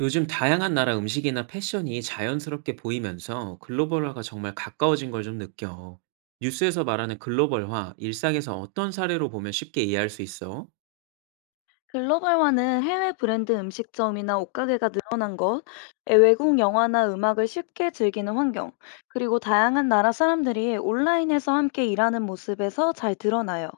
요즘 다양한 나라 음식이나 패션이 자연스럽게 보이면서 글로벌화가 정말 가까워진 걸 좀 느껴. 뉴스에서 말하는 글로벌화, 일상에서 어떤 사례로 보면 쉽게 이해할 수 있어? 글로벌화는 해외 브랜드 음식점이나 옷가게가 늘어난 것, 외국 영화나 음악을 쉽게 즐기는 환경, 그리고 다양한 나라 사람들이 온라인에서 함께 일하는 모습에서 잘 드러나요.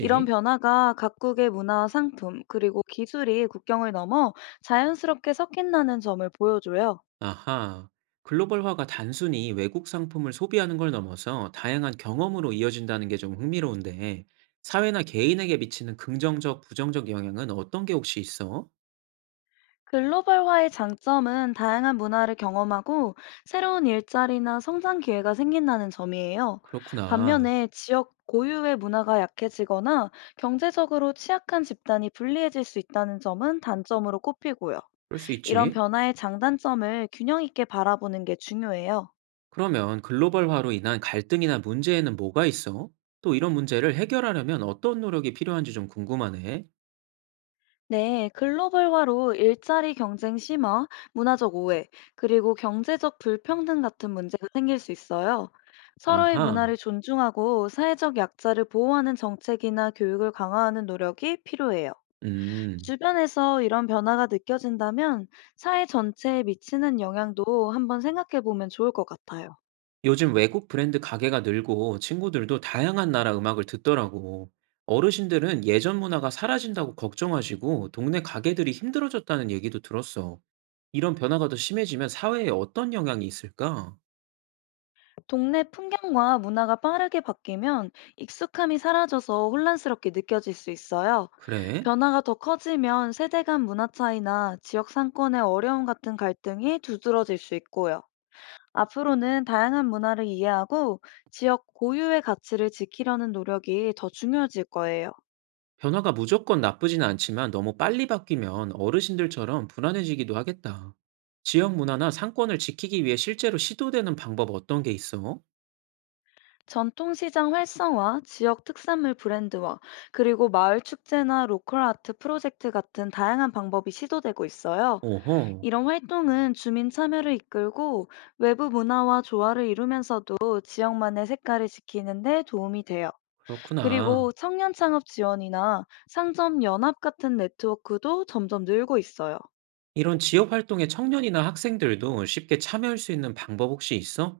이런 변화가 각국의 문화와 상품, 그리고 기술이 국경을 넘어 자연스럽게 섞인다는 점을 보여줘요. 아하. 글로벌화가 단순히 외국 상품을 소비하는 걸 넘어서 다양한 경험으로 이어진다는 게 좀 흥미로운데, 사회나 개인에게 미치는 긍정적, 부정적 영향은 어떤 게 혹시 있어? 글로벌화의 장점은 다양한 문화를 경험하고 새로운 일자리나 성장 기회가 생긴다는 점이에요. 그렇구나. 반면에 지역 고유의 문화가 약해지거나 경제적으로 취약한 집단이 불리해질 수 있다는 점은 단점으로 꼽히고요. 그럴 수 이런 있지. 변화의 장단점을 균형 있게 바라보는 게 중요해요. 그러면 글로벌화로 인한 갈등이나 문제에는 뭐가 있어? 또 이런 문제를 해결하려면 어떤 노력이 필요한지 좀 궁금하네. 네, 글로벌화로 일자리 경쟁 심화, 문화적 오해, 그리고 경제적 불평등 같은 문제가 생길 수 있어요. 서로의 아하, 문화를 존중하고 사회적 약자를 보호하는 정책이나 교육을 강화하는 노력이 필요해요. 음. 주변에서 이런 변화가 느껴진다면 사회 전체에 미치는 영향도 한번 생각해 보면 좋을 것 같아요. 요즘 외국 브랜드 가게가 늘고 친구들도 다양한 나라 음악을 듣더라고. 어르신들은 예전 문화가 사라진다고 걱정하시고 동네 가게들이 힘들어졌다는 얘기도 들었어. 이런 변화가 더 심해지면 사회에 어떤 영향이 있을까? 동네 풍경과 문화가 빠르게 바뀌면 익숙함이 사라져서 혼란스럽게 느껴질 수 있어요. 그래? 변화가 더 커지면 세대 간 문화 차이나 지역 상권의 어려움 같은 갈등이 두드러질 수 있고요. 앞으로는 다양한 문화를 이해하고 지역 고유의 가치를 지키려는 노력이 더 중요해질 거예요. 변화가 무조건 나쁘진 않지만 너무 빨리 바뀌면 어르신들처럼 불안해지기도 하겠다. 지역 문화나 상권을 지키기 위해 실제로 시도되는 방법 어떤 게 있어? 전통시장 활성화, 지역 특산물 브랜드화, 그리고 마을 축제나 로컬 아트 프로젝트 같은 다양한 방법이 시도되고 있어요. 오호, 이런 활동은 주민 참여를 이끌고 외부 문화와 조화를 이루면서도 지역만의 색깔을 지키는 데 도움이 돼요. 그렇구나. 그리고 청년 창업 지원이나 상점 연합 같은 네트워크도 점점 늘고 있어요. 이런 지역 활동에 청년이나 학생들도 쉽게 참여할 수 있는 방법 혹시 있어?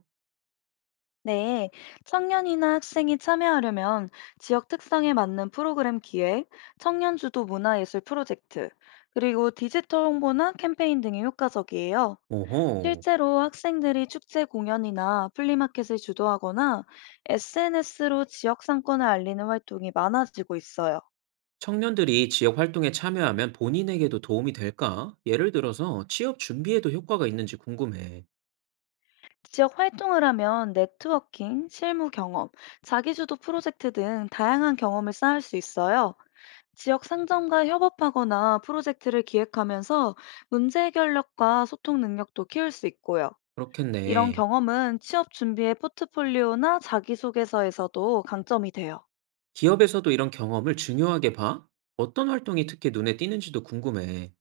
네, 청년이나 학생이 참여하려면 지역 특성에 맞는 프로그램 기획, 청년 주도 문화예술 프로젝트, 그리고 디지털 홍보나 캠페인 등이 효과적이에요. 오호, 실제로 학생들이 축제 공연이나 플리마켓을 주도하거나 SNS로 지역 상권을 알리는 활동이 많아지고 있어요. 청년들이 지역 활동에 참여하면 본인에게도 도움이 될까? 예를 들어서 취업 준비에도 효과가 있는지 궁금해. 지역 활동을 하면 네트워킹, 실무 경험, 자기주도 프로젝트 등 다양한 경험을 쌓을 수 있어요. 지역 상점과 협업하거나 프로젝트를 기획하면서 문제 해결력과 소통 능력도 키울 수 있고요. 이런 그렇겠네. 경험은 취업 준비의 포트폴리오나 자기소개서에서도 강점이 돼요. 기업에서도 이런 경험을 중요하게 봐? 어떤 활동이 특히 눈에 띄는지도 궁금해.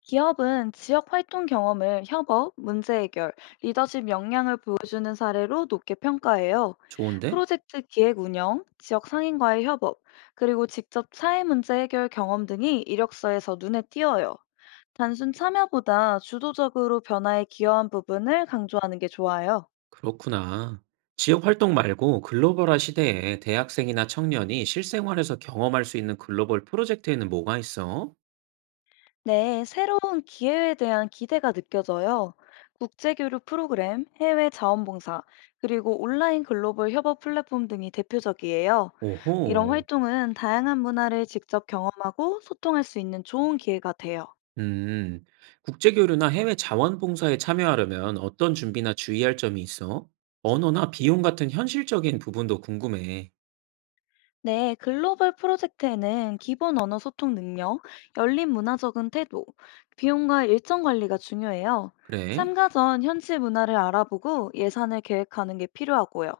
기업은 지역 활동 경험을 협업, 문제 해결, 리더십 역량을 보여주는 사례로 높게 평가해요. 좋은데? 프로젝트 기획 운영, 지역 상인과의 협업, 그리고 직접 사회 문제 해결 경험 등이 이력서에서 눈에 띄어요. 단순 참여보다 주도적으로 변화에 기여한 부분을 강조하는 게 좋아요. 그렇구나. 지역 활동 말고 글로벌화 시대에 대학생이나 청년이 실생활에서 경험할 수 있는 글로벌 프로젝트에는 뭐가 있어? 네, 새로운 기회에 대한 기대가 느껴져요. 국제교류 프로그램, 해외 자원봉사, 그리고 온라인 글로벌 협업 플랫폼 등이 대표적이에요. 이런 오호. 활동은 다양한 문화를 직접 경험하고 소통할 수 있는 좋은 기회가 돼요. 음, 국제교류나 해외 자원봉사에 참여하려면 어떤 준비나 주의할 점이 있어? 언어나 비용 같은 현실적인 부분도 궁금해. 네, 글로벌 프로젝트에는 기본 언어 소통 능력, 열린 문화적인 태도, 비용과 일정 관리가 중요해요. 그래? 참가 전 현지 문화를 알아보고 예산을 계획하는 게 필요하고요.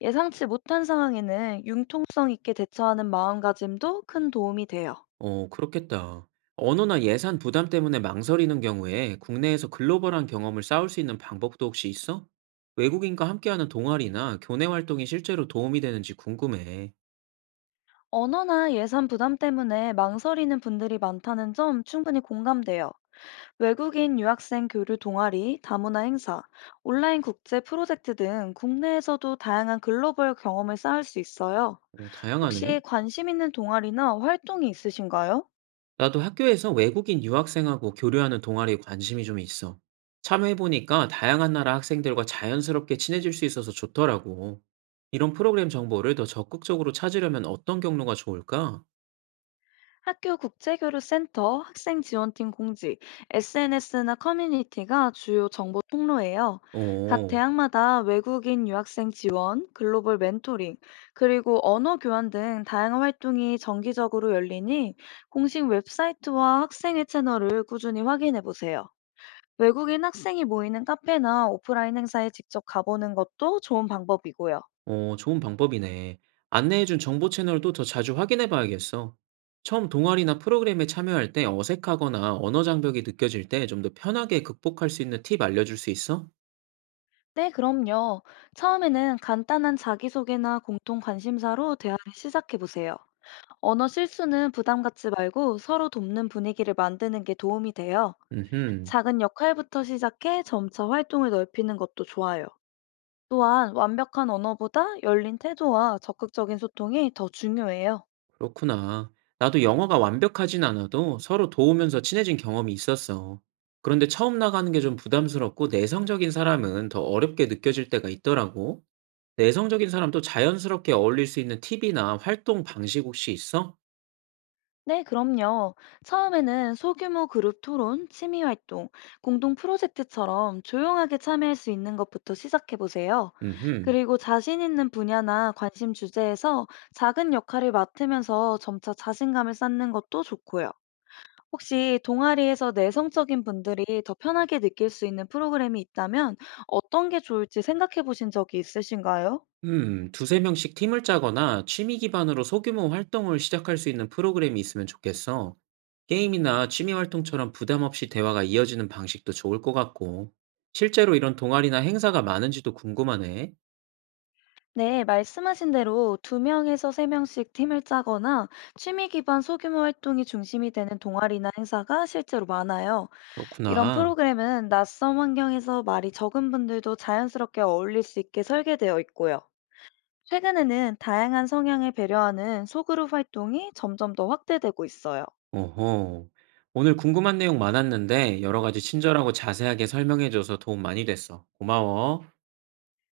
예상치 못한 상황에는 융통성 있게 대처하는 마음가짐도 큰 도움이 돼요. 어, 그렇겠다. 언어나 예산 부담 때문에 망설이는 경우에 국내에서 글로벌한 경험을 쌓을 수 있는 방법도 혹시 있어? 외국인과 함께하는 동아리나 교내 활동이 실제로 도움이 되는지 궁금해. 언어나 예산 부담 때문에 망설이는 분들이 많다는 점 충분히 공감돼요. 외국인 유학생 교류 동아리, 다문화 행사, 온라인 국제 프로젝트 등 국내에서도 다양한 글로벌 경험을 쌓을 수 있어요. 어, 다양하네. 혹시 관심 있는 동아리나 활동이 있으신가요? 나도 학교에서 외국인 유학생하고 교류하는 동아리에 관심이 좀 있어. 참여해보니까 다양한 나라 학생들과 자연스럽게 친해질 수 있어서 좋더라고. 이런 프로그램 정보를 더 적극적으로 찾으려면 어떤 경로가 좋을까? 학교 국제교류센터, 학생지원팀 공지, SNS나 커뮤니티가 주요 정보 통로예요. 각 어. 대학마다 외국인 유학생 지원, 글로벌 멘토링, 그리고 언어 교환 등 다양한 활동이 정기적으로 열리니 공식 웹사이트와 학생의 채널을 꾸준히 확인해 보세요. 외국인 학생이 모이는 카페나 오프라인 행사에 직접 가보는 것도 좋은 방법이고요. 어, 좋은 방법이네. 안내해준 정보 채널도 더 자주 확인해 봐야겠어. 처음 동아리나 프로그램에 참여할 때 어색하거나 언어 장벽이 느껴질 때 좀 더 편하게 극복할 수 있는 팁 알려줄 수 있어? 네, 그럼요. 처음에는 간단한 자기소개나 공통 관심사로 대화를 시작해 보세요. 언어 실수는 부담 갖지 말고 서로 돕는 분위기를 만드는 게 도움이 돼요. 음흠, 작은 역할부터 시작해 점차 활동을 넓히는 것도 좋아요. 또한 완벽한 언어보다 열린 태도와 적극적인 소통이 더 중요해요. 그렇구나. 나도 영어가 완벽하진 않아도 서로 도우면서 친해진 경험이 있었어. 그런데 처음 나가는 게 좀 부담스럽고 내성적인 사람은 더 어렵게 느껴질 때가 있더라고. 내성적인 사람도 자연스럽게 어울릴 수 있는 팁이나 활동 방식 혹시 있어? 네, 그럼요. 처음에는 소규모 그룹 토론, 취미 활동, 공동 프로젝트처럼 조용하게 참여할 수 있는 것부터 시작해 보세요. 음 그리고 자신 있는 분야나 관심 주제에서 작은 역할을 맡으면서 점차 자신감을 쌓는 것도 좋고요. 혹시 동아리에서 내성적인 분들이 더 편하게 느낄 수 있는 프로그램이 있다면 어떤 게 좋을지 생각해 보신 적이 있으신가요? 두세 명씩 팀을 짜거나 취미 기반으로 소규모 활동을 시작할 수 있는 프로그램이 있으면 좋겠어. 게임이나 취미 활동처럼 부담 없이 대화가 이어지는 방식도 좋을 것 같고, 실제로 이런 동아리나 행사가 많은지도 궁금하네. 네, 말씀하신 대로 두명에서세명씩 팀을 짜거나 취미 기반 소규모 활동이 중심이 되는 동아리나 행사가 실제로 많아요. 이런 그렇구나. 프로그램은 낯선 환경에서 말이 적은 분들도 자연스럽게 어울릴 수 있게 설계되어 있고요. 최근에는 다양한 성향에 배려하는 소그룹 활동이 점점 더 확대되고 있어요. 어허. 오늘 궁금한 내용 많았는데, 여러 가지 친절하고 자세하게 설명해줘서 도움 많이 됐어. 고마워.